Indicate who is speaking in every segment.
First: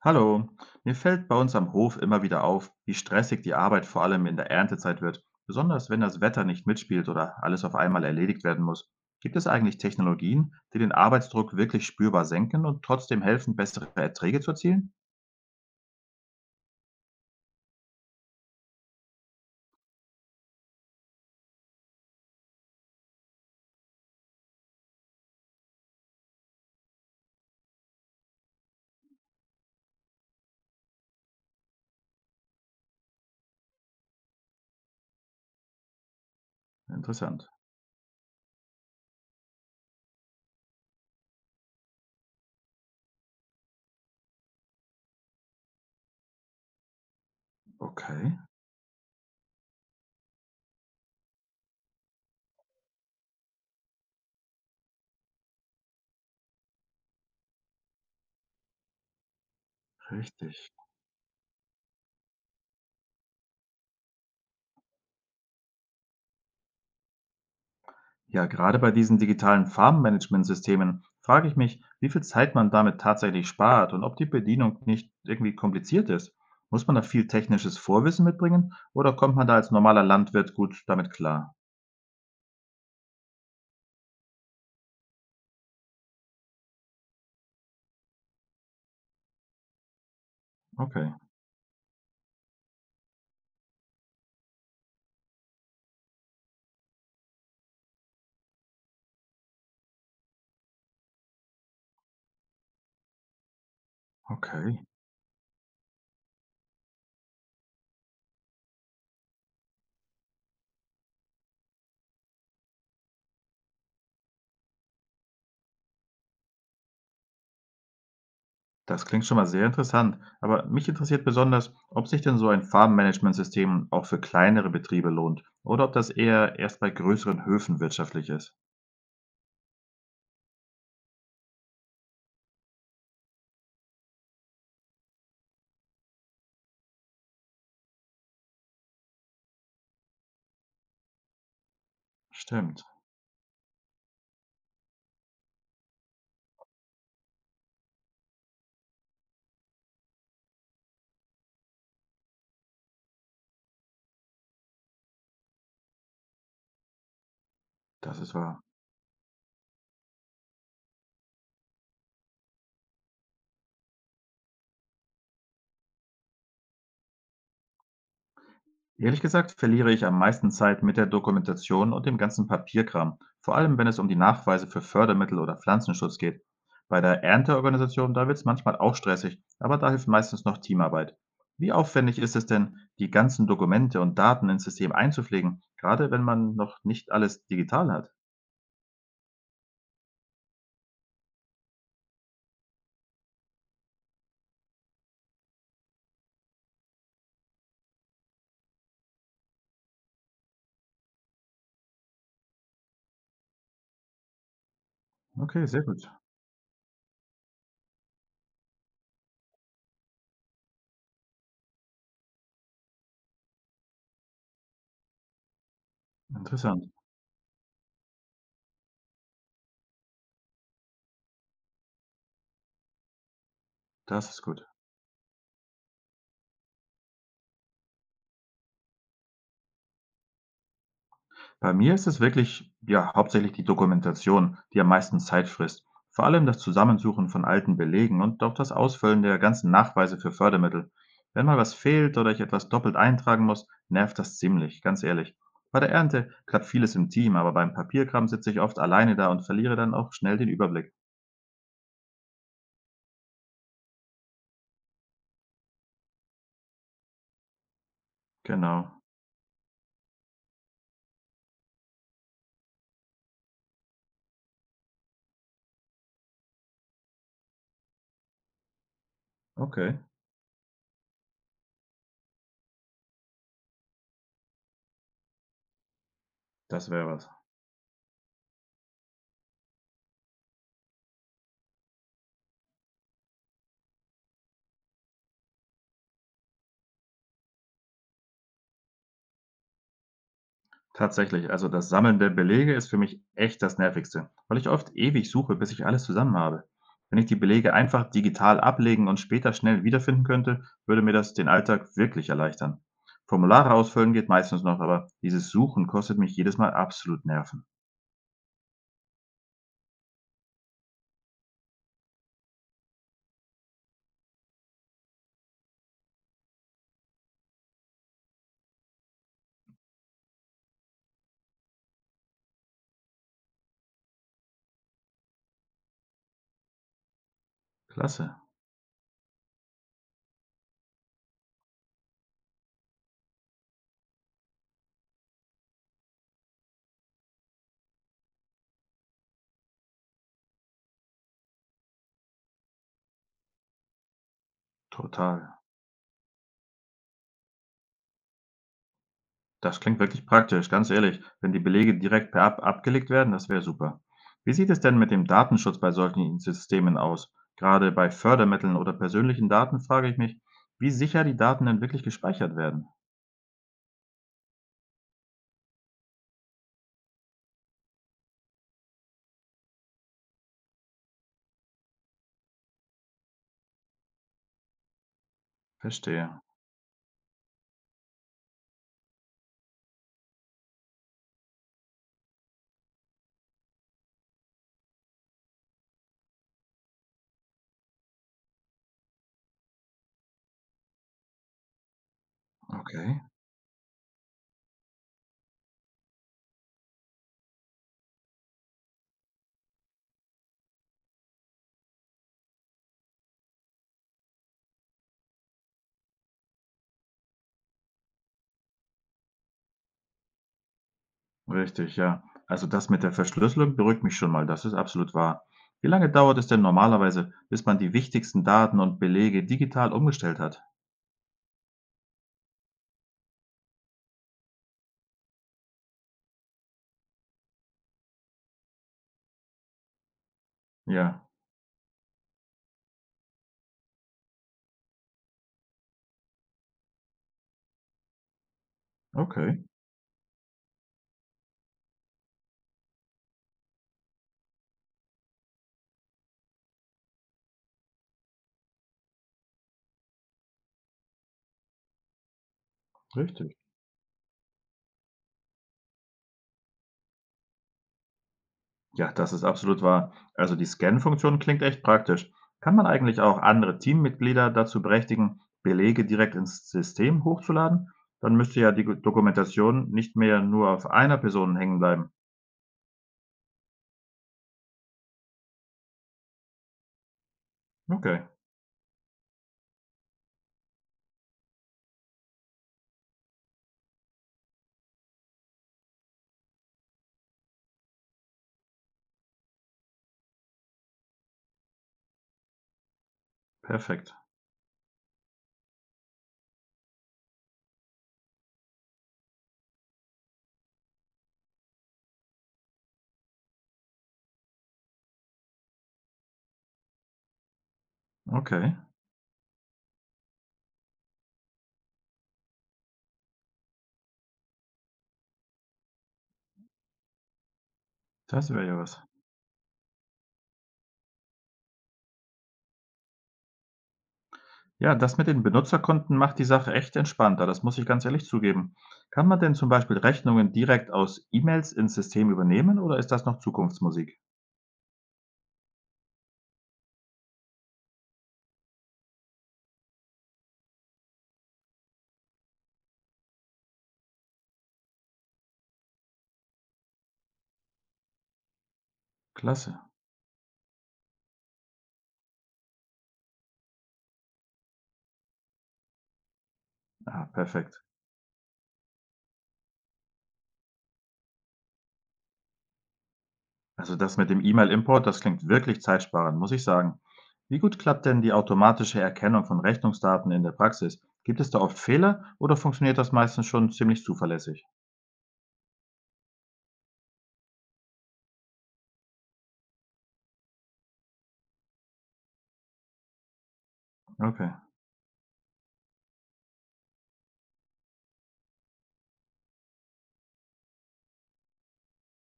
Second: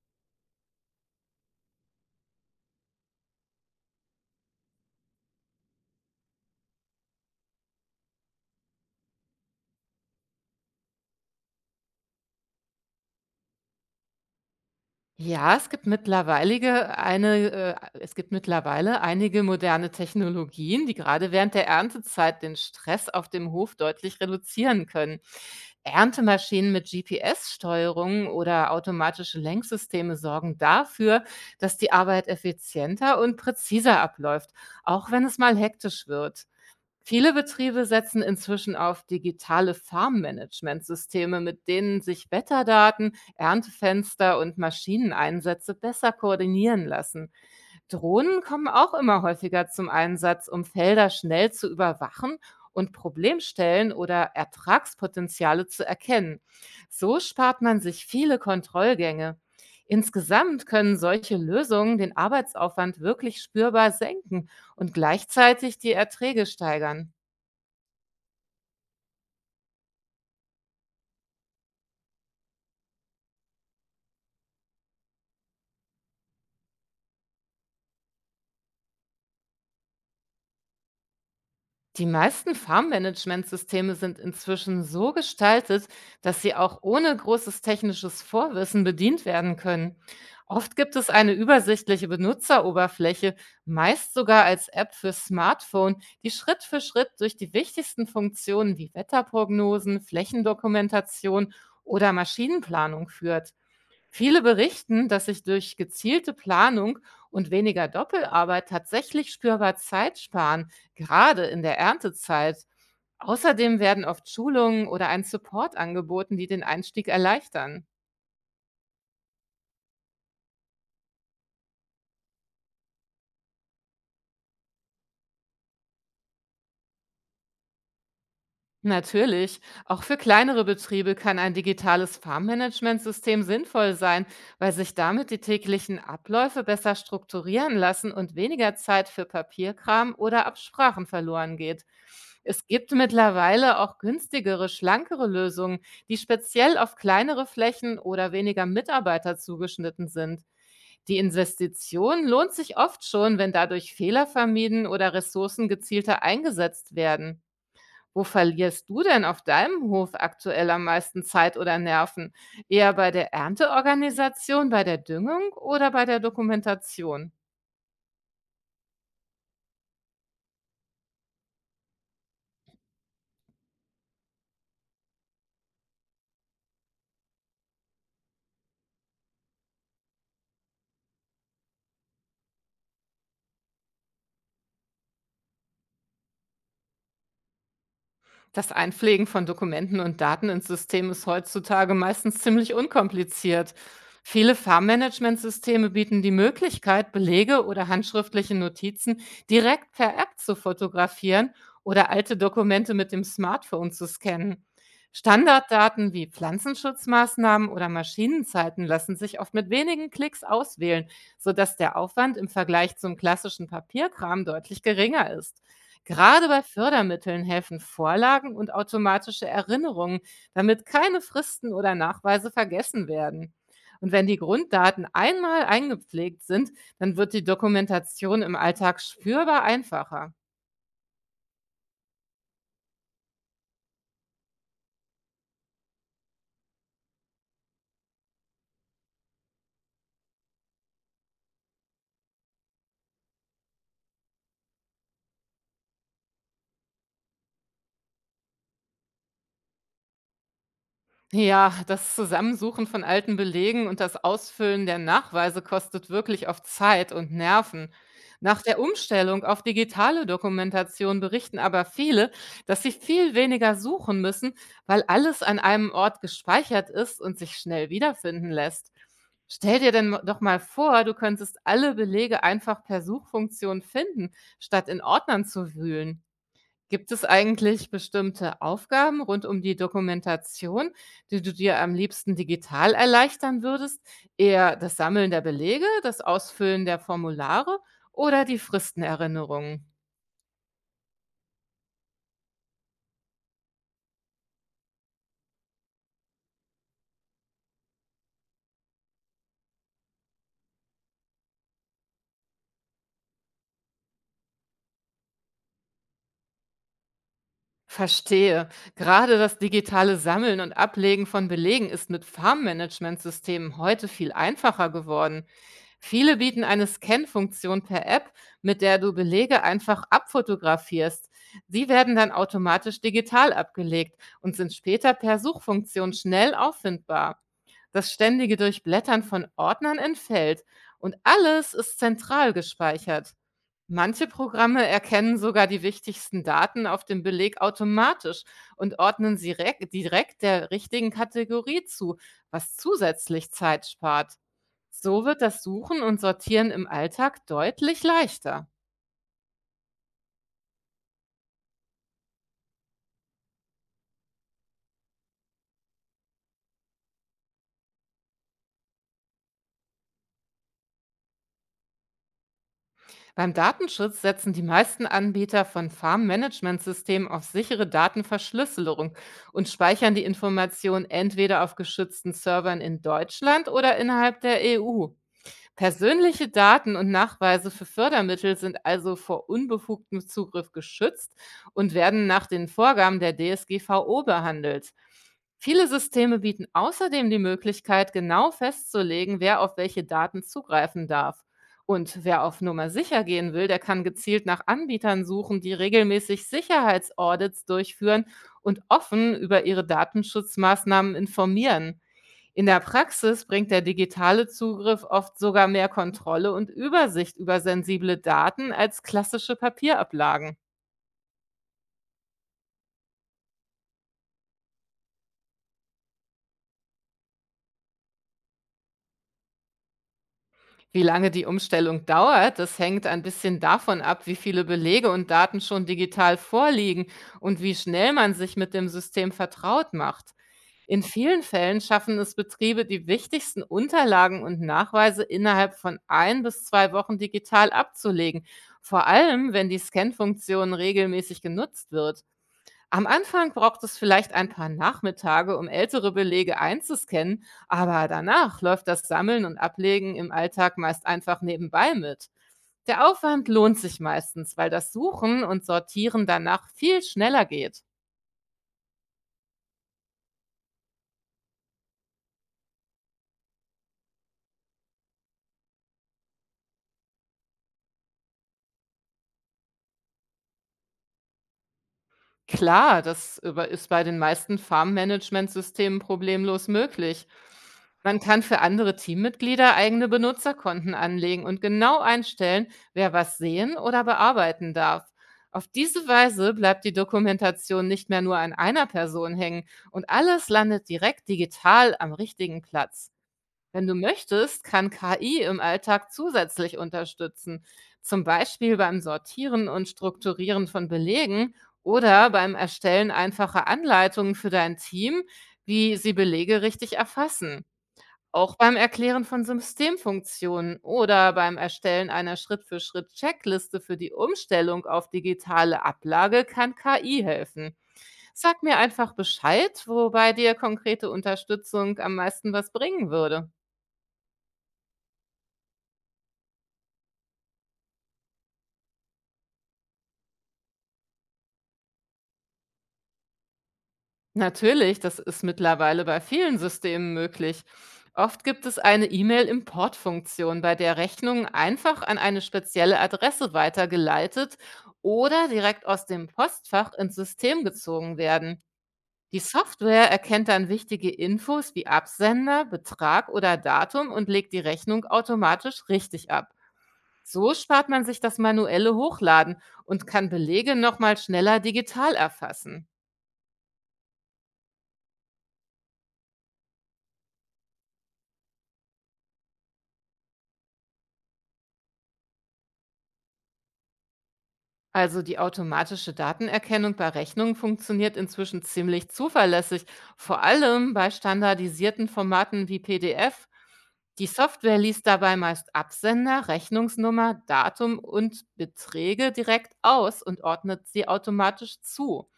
Speaker 1: Hallo, mir fällt bei uns am Hof immer wieder auf, wie stressig die Arbeit vor allem in der Erntezeit wird, besonders wenn das Wetter nicht mitspielt oder alles auf einmal erledigt werden muss. Gibt es eigentlich Technologien, die den Arbeitsdruck wirklich spürbar senken und trotzdem helfen, bessere Erträge zu erzielen?
Speaker 2: Ja, es gibt mittlerweile eine es gibt mittlerweile einige moderne Technologien, die gerade während der Erntezeit den Stress auf dem Hof deutlich reduzieren können. Erntemaschinen mit GPS-Steuerung oder automatische Lenksysteme sorgen dafür, dass die Arbeit effizienter und präziser abläuft, auch wenn es mal hektisch wird. Viele
Speaker 1: Interessant.
Speaker 2: Betriebe setzen inzwischen auf digitale Farmmanagementsysteme, mit denen sich Wetterdaten, Erntefenster und Maschineneinsätze besser koordinieren lassen.
Speaker 1: Okay,
Speaker 2: Drohnen kommen auch immer häufiger zum Einsatz, um Felder schnell zu überwachen und Problemstellen oder Ertragspotenziale zu erkennen. So spart man sich viele Kontrollgänge. Insgesamt
Speaker 1: richtig.
Speaker 2: können solche Lösungen den Arbeitsaufwand wirklich spürbar senken und gleichzeitig die Erträge steigern.
Speaker 1: Ja, gerade bei diesen digitalen Farbenmanagementsystemen frage ich mich, wie viel Zeit man damit tatsächlich spart und ob die Bedienung nicht irgendwie kompliziert ist. Muss man da viel technisches Vorwissen mitbringen oder kommt man da als normaler Landwirt gut damit klar?
Speaker 2: Die meisten Farmmanagementsysteme sind inzwischen so gestaltet, dass sie auch ohne großes technisches Vorwissen bedient werden können. Oft gibt
Speaker 1: Okay,
Speaker 2: es eine übersichtliche Benutzeroberfläche, meist sogar als App für Smartphone, die Schritt für Schritt durch die wichtigsten Funktionen wie Wetterprognosen, Flächendokumentation oder Maschinenplanung führt. Viele
Speaker 1: okay.
Speaker 2: berichten, dass sich durch gezielte Planung und weniger Doppelarbeit tatsächlich spürbar Zeit sparen, gerade in der Erntezeit. Außerdem werden oft Schulungen oder ein Support angeboten, die den Einstieg erleichtern.
Speaker 1: Das klingt schon mal sehr interessant, aber mich interessiert besonders, ob sich denn so ein Farbenmanagementsystem auch für kleinere Betriebe lohnt oder ob das eher erst bei größeren Höfen wirtschaftlich ist.
Speaker 2: Natürlich. Auch für kleinere Betriebe kann ein digitales Farmmanagementsystem sinnvoll sein, weil sich damit die täglichen Abläufe besser strukturieren lassen und weniger Zeit für Papierkram oder Absprachen verloren geht. Es
Speaker 1: Stimmt,
Speaker 2: gibt mittlerweile auch günstigere, schlankere Lösungen, die speziell auf kleinere Flächen oder weniger Mitarbeiter zugeschnitten sind. Die Investition lohnt sich oft schon, wenn dadurch Fehler vermieden oder Ressourcen gezielter eingesetzt werden.
Speaker 1: das
Speaker 2: Wo
Speaker 1: ist wahr.
Speaker 2: verlierst du denn auf deinem Hof aktuell am meisten Zeit oder Nerven? Eher bei der Ernteorganisation, bei der Düngung oder bei der Dokumentation?
Speaker 1: Ehrlich gesagt verliere ich am meisten Zeit mit der Dokumentation und dem ganzen Papierkram, vor allem wenn es um die Nachweise für Fördermittel oder Pflanzenschutz geht. Bei der Ernteorganisation, da wird es manchmal auch stressig, aber da hilft meistens noch Teamarbeit. Wie aufwendig ist es denn, die ganzen Dokumente und Daten ins System einzupflegen, gerade wenn man noch nicht alles digital hat?
Speaker 2: Das Einpflegen von Dokumenten und Daten ins System ist heutzutage meistens ziemlich unkompliziert. Viele Farmmanagementsysteme bieten die Möglichkeit, Belege oder handschriftliche Notizen direkt per App zu fotografieren oder alte Dokumente mit dem Smartphone zu scannen.
Speaker 1: Okay, sehr gut.
Speaker 2: Standarddaten wie Pflanzenschutzmaßnahmen oder Maschinenzeiten lassen sich oft mit wenigen Klicks auswählen, sodass der Aufwand im Vergleich zum klassischen Papierkram deutlich geringer ist. Gerade bei
Speaker 1: Interessant.
Speaker 2: Fördermitteln helfen Vorlagen und automatische Erinnerungen, damit keine Fristen oder Nachweise vergessen werden. Und wenn
Speaker 1: Das
Speaker 2: die
Speaker 1: ist gut.
Speaker 2: Grunddaten einmal eingepflegt sind, dann wird die Dokumentation im Alltag spürbar einfacher.
Speaker 1: Bei mir ist es wirklich, ja, hauptsächlich die Dokumentation, die am meisten Zeit frisst. Vor allem das Zusammensuchen von alten Belegen und auch das Ausfüllen der ganzen Nachweise für Fördermittel. Wenn mal was fehlt oder ich etwas doppelt eintragen muss, nervt das ziemlich, ganz ehrlich. Bei der Ernte klappt vieles im Team, aber beim Papierkram sitze ich oft alleine da und verliere dann auch schnell den Überblick.
Speaker 2: Ja, das Zusammensuchen von alten Belegen und das Ausfüllen der Nachweise kostet wirklich oft Zeit und Nerven. Nach der
Speaker 1: Genau.
Speaker 2: Umstellung auf digitale Dokumentation berichten aber viele, dass sie viel weniger suchen müssen, weil alles an einem Ort gespeichert ist und sich schnell wiederfinden lässt. Stell dir
Speaker 1: Okay,
Speaker 2: denn doch mal vor, du könntest alle Belege einfach per Suchfunktion finden, statt in Ordnern zu wühlen.
Speaker 1: das wäre
Speaker 2: Gibt es
Speaker 1: was.
Speaker 2: eigentlich bestimmte Aufgaben rund um die Dokumentation, die du dir am liebsten digital erleichtern würdest? Eher das Sammeln der Belege, das Ausfüllen der Formulare oder die Fristenerinnerungen?
Speaker 1: Tatsächlich, also das Sammeln der Belege ist für mich echt das Nervigste, weil ich oft ewig suche, bis ich alles zusammen habe. Wenn ich die Belege einfach digital ablegen und später schnell wiederfinden könnte, würde mir das den Alltag wirklich erleichtern. Formulare ausfüllen geht meistens noch, aber dieses Suchen kostet mich jedes Mal absolut Nerven.
Speaker 2: Verstehe. Gerade das digitale Sammeln und Ablegen von Belegen ist mit Farmmanagementsystemen heute viel einfacher geworden. Viele bieten eine Scan-Funktion per App, mit der du Belege einfach abfotografierst. Sie werden dann automatisch digital abgelegt und sind später per Suchfunktion schnell auffindbar. Das
Speaker 1: Klasse,
Speaker 2: ständige Durchblättern von Ordnern entfällt und alles ist zentral gespeichert. Manche Programme erkennen sogar die wichtigsten Daten auf dem Beleg automatisch und ordnen sie direkt der richtigen Kategorie zu, was zusätzlich Zeit spart. So wird
Speaker 1: total.
Speaker 2: das Suchen und Sortieren im Alltag deutlich leichter.
Speaker 1: Das klingt wirklich praktisch, ganz ehrlich. Wenn die Belege direkt per App abgelegt werden, das wäre super. Wie sieht es denn mit dem Datenschutz bei solchen Systemen aus? Gerade bei Fördermitteln oder persönlichen Daten frage ich mich, wie sicher die Daten denn wirklich gespeichert werden.
Speaker 2: Beim Datenschutz setzen die meisten Anbieter von Farmmanagementsystemen auf sichere Datenverschlüsselung und speichern die Informationen entweder auf geschützten Servern in Deutschland oder innerhalb der EU.
Speaker 1: Verstehe.
Speaker 2: Persönliche Daten und Nachweise für Fördermittel sind also vor unbefugtem Zugriff geschützt und werden nach den Vorgaben der DSGVO behandelt. Viele Systeme bieten außerdem die Möglichkeit, genau festzulegen, wer auf welche Daten zugreifen darf. Und wer auf Nummer
Speaker 1: Okay.
Speaker 2: sicher gehen will, der kann gezielt nach Anbietern suchen, die regelmäßig Sicherheitsaudits durchführen und offen über ihre Datenschutzmaßnahmen informieren. In der Praxis bringt der digitale Zugriff oft sogar mehr Kontrolle und Übersicht über sensible Daten als klassische Papierablagen.
Speaker 1: Richtig, ja. Also das mit der Verschlüsselung beruhigt mich schon mal, das ist absolut wahr. Wie lange dauert es denn normalerweise, bis man die wichtigsten Daten und Belege digital umgestellt hat?
Speaker 2: Wie lange die Umstellung dauert, das hängt ein bisschen davon ab, wie viele Belege und Daten schon digital vorliegen und wie schnell man sich mit dem System vertraut macht. In
Speaker 1: Ja,
Speaker 2: vielen Fällen schaffen es Betriebe, die wichtigsten Unterlagen und Nachweise innerhalb von ein bis zwei Wochen digital abzulegen, vor allem
Speaker 1: okay,
Speaker 2: wenn die Scan-Funktion regelmäßig genutzt wird. Am Anfang braucht es vielleicht ein paar Nachmittage, um ältere Belege einzuscannen, aber danach läuft das Sammeln und Ablegen im Alltag meist einfach nebenbei mit. Der Aufwand
Speaker 1: richtig.
Speaker 2: lohnt sich meistens, weil das Suchen und Sortieren danach viel schneller geht.
Speaker 1: Ja, das ist absolut wahr. Also die Scan-Funktion klingt echt praktisch. Kann man eigentlich auch andere Teammitglieder dazu berechtigen, Belege direkt ins System hochzuladen? Dann müsste ja die Dokumentation nicht mehr nur auf einer Person hängen bleiben.
Speaker 2: Klar, das über ist bei den meisten Farmmanagementsystemen problemlos möglich. Man
Speaker 1: Okay,
Speaker 2: kann für andere Teammitglieder eigene Benutzerkonten anlegen und genau einstellen, wer was sehen oder bearbeiten darf. Auf diese Weise bleibt die Dokumentation nicht mehr nur an einer Person hängen und alles landet direkt digital am richtigen Platz. Wenn du
Speaker 1: perfekt.
Speaker 2: möchtest, kann KI im Alltag zusätzlich unterstützen, zum Beispiel beim Sortieren und Strukturieren von Belegen oder beim Erstellen einfacher Anleitungen für dein Team, wie sie Belege richtig erfassen. Auch
Speaker 1: Okay,
Speaker 2: beim Erklären von Systemfunktionen oder beim Erstellen einer Schritt-für-Schritt-Checkliste für die Umstellung auf digitale Ablage kann KI helfen.
Speaker 1: das
Speaker 2: Sag
Speaker 1: wäre ja
Speaker 2: mir
Speaker 1: was.
Speaker 2: einfach Bescheid, wobei dir konkrete Unterstützung am meisten was bringen würde.
Speaker 1: Ja, das mit den Benutzerkonten macht die Sache echt entspannter, das muss ich ganz ehrlich zugeben. Kann man denn zum Beispiel Rechnungen direkt aus E-Mails ins System übernehmen oder ist das noch Zukunftsmusik?
Speaker 2: Natürlich, das ist mittlerweile bei vielen Systemen möglich. Oft gibt es eine E-Mail-Import-Funktion, bei der Rechnungen einfach an eine spezielle Adresse weitergeleitet oder direkt aus dem Postfach ins System gezogen werden. Die
Speaker 1: Klasse.
Speaker 2: Software erkennt dann wichtige Infos wie Absender, Betrag oder Datum und legt die Rechnung automatisch richtig ab.
Speaker 1: Ah,
Speaker 2: So
Speaker 1: perfekt.
Speaker 2: spart man sich das manuelle Hochladen und kann Belege nochmal schneller digital erfassen.
Speaker 1: Also das mit dem E-Mail-Import, das klingt wirklich zeitsparend, muss ich sagen. Wie gut klappt denn die automatische Erkennung von Rechnungsdaten in der Praxis? Gibt es da oft Fehler oder funktioniert das meistens schon ziemlich zuverlässig?
Speaker 2: Also die automatische Datenerkennung bei Rechnungen funktioniert inzwischen ziemlich zuverlässig, vor allem bei standardisierten Formaten wie PDF. Die
Speaker 1: Okay,
Speaker 2: Software liest dabei meist Absender, Rechnungsnummer, Datum und Beträge direkt aus und ordnet sie automatisch zu.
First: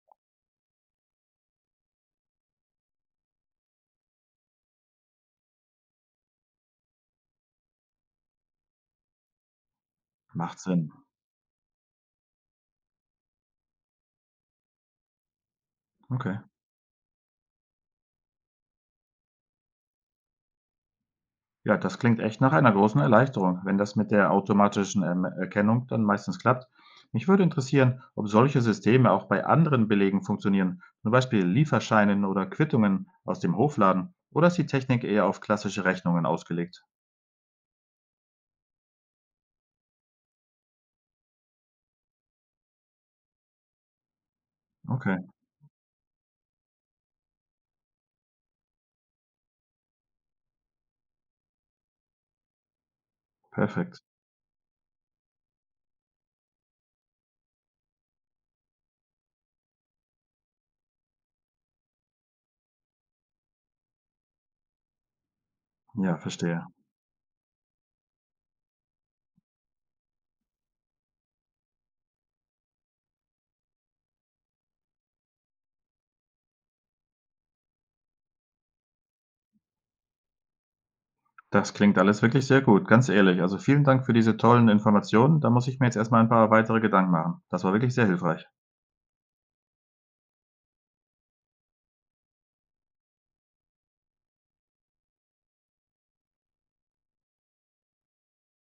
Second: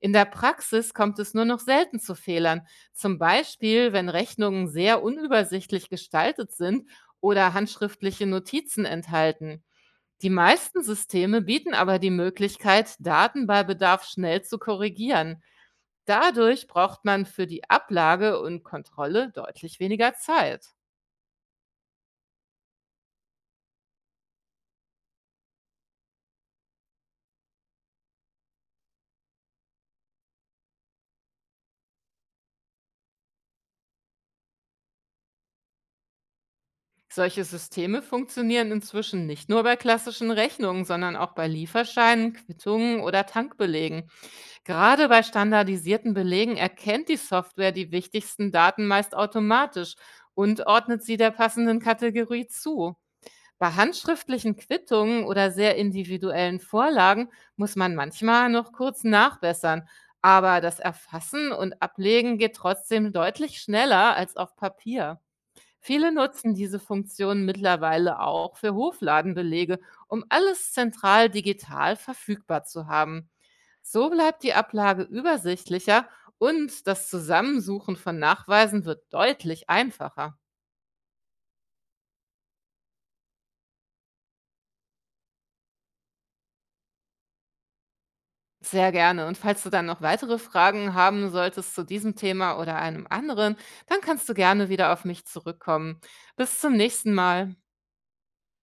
Speaker 2: In der Praxis kommt es nur noch selten zu Fehlern, zum Beispiel wenn Rechnungen sehr unübersichtlich gestaltet sind oder handschriftliche Notizen enthalten. Die
Speaker 1: macht
Speaker 2: meisten
Speaker 1: Sinn.
Speaker 2: Systeme bieten aber die Möglichkeit, Daten bei Bedarf schnell zu korrigieren.
Speaker 1: Okay.
Speaker 2: Dadurch braucht man für die Ablage und Kontrolle deutlich weniger Zeit.
Speaker 1: Ja, das klingt echt nach einer großen Erleichterung, wenn das mit der automatischen Erkennung dann meistens klappt. Mich würde interessieren, ob solche Systeme auch bei anderen Belegen funktionieren, zum Beispiel Lieferscheinen oder Quittungen aus dem Hofladen, oder ist die Technik eher auf klassische Rechnungen ausgelegt?
Speaker 2: Solche Systeme funktionieren inzwischen nicht nur bei klassischen Rechnungen, sondern auch bei Lieferscheinen, Quittungen oder Tankbelegen. Gerade
Speaker 1: Okay,
Speaker 2: bei standardisierten Belegen erkennt die Software die wichtigsten Daten meist automatisch und ordnet sie der passenden Kategorie zu. Bei
Speaker 1: perfekt.
Speaker 2: handschriftlichen Quittungen oder sehr individuellen Vorlagen muss man manchmal noch kurz nachbessern, aber das Erfassen und Ablegen geht trotzdem deutlich schneller als auf Papier. Viele
Speaker 1: Ja,
Speaker 2: nutzen
Speaker 1: verstehe.
Speaker 2: diese Funktion mittlerweile auch für Hofladenbelege, um alles zentral digital verfügbar zu haben. So bleibt die Ablage übersichtlicher und das Zusammensuchen von Nachweisen wird deutlich einfacher.
Speaker 1: Das klingt alles wirklich sehr gut, ganz ehrlich. Also vielen Dank für diese tollen Informationen. Da muss ich mir jetzt erst mal ein paar weitere Gedanken machen. Das war wirklich sehr hilfreich.
Speaker 2: Sehr gerne. Und falls du dann noch weitere Fragen haben solltest zu diesem Thema oder einem anderen, dann kannst du gerne wieder auf mich zurückkommen. Bis zum nächsten Mal.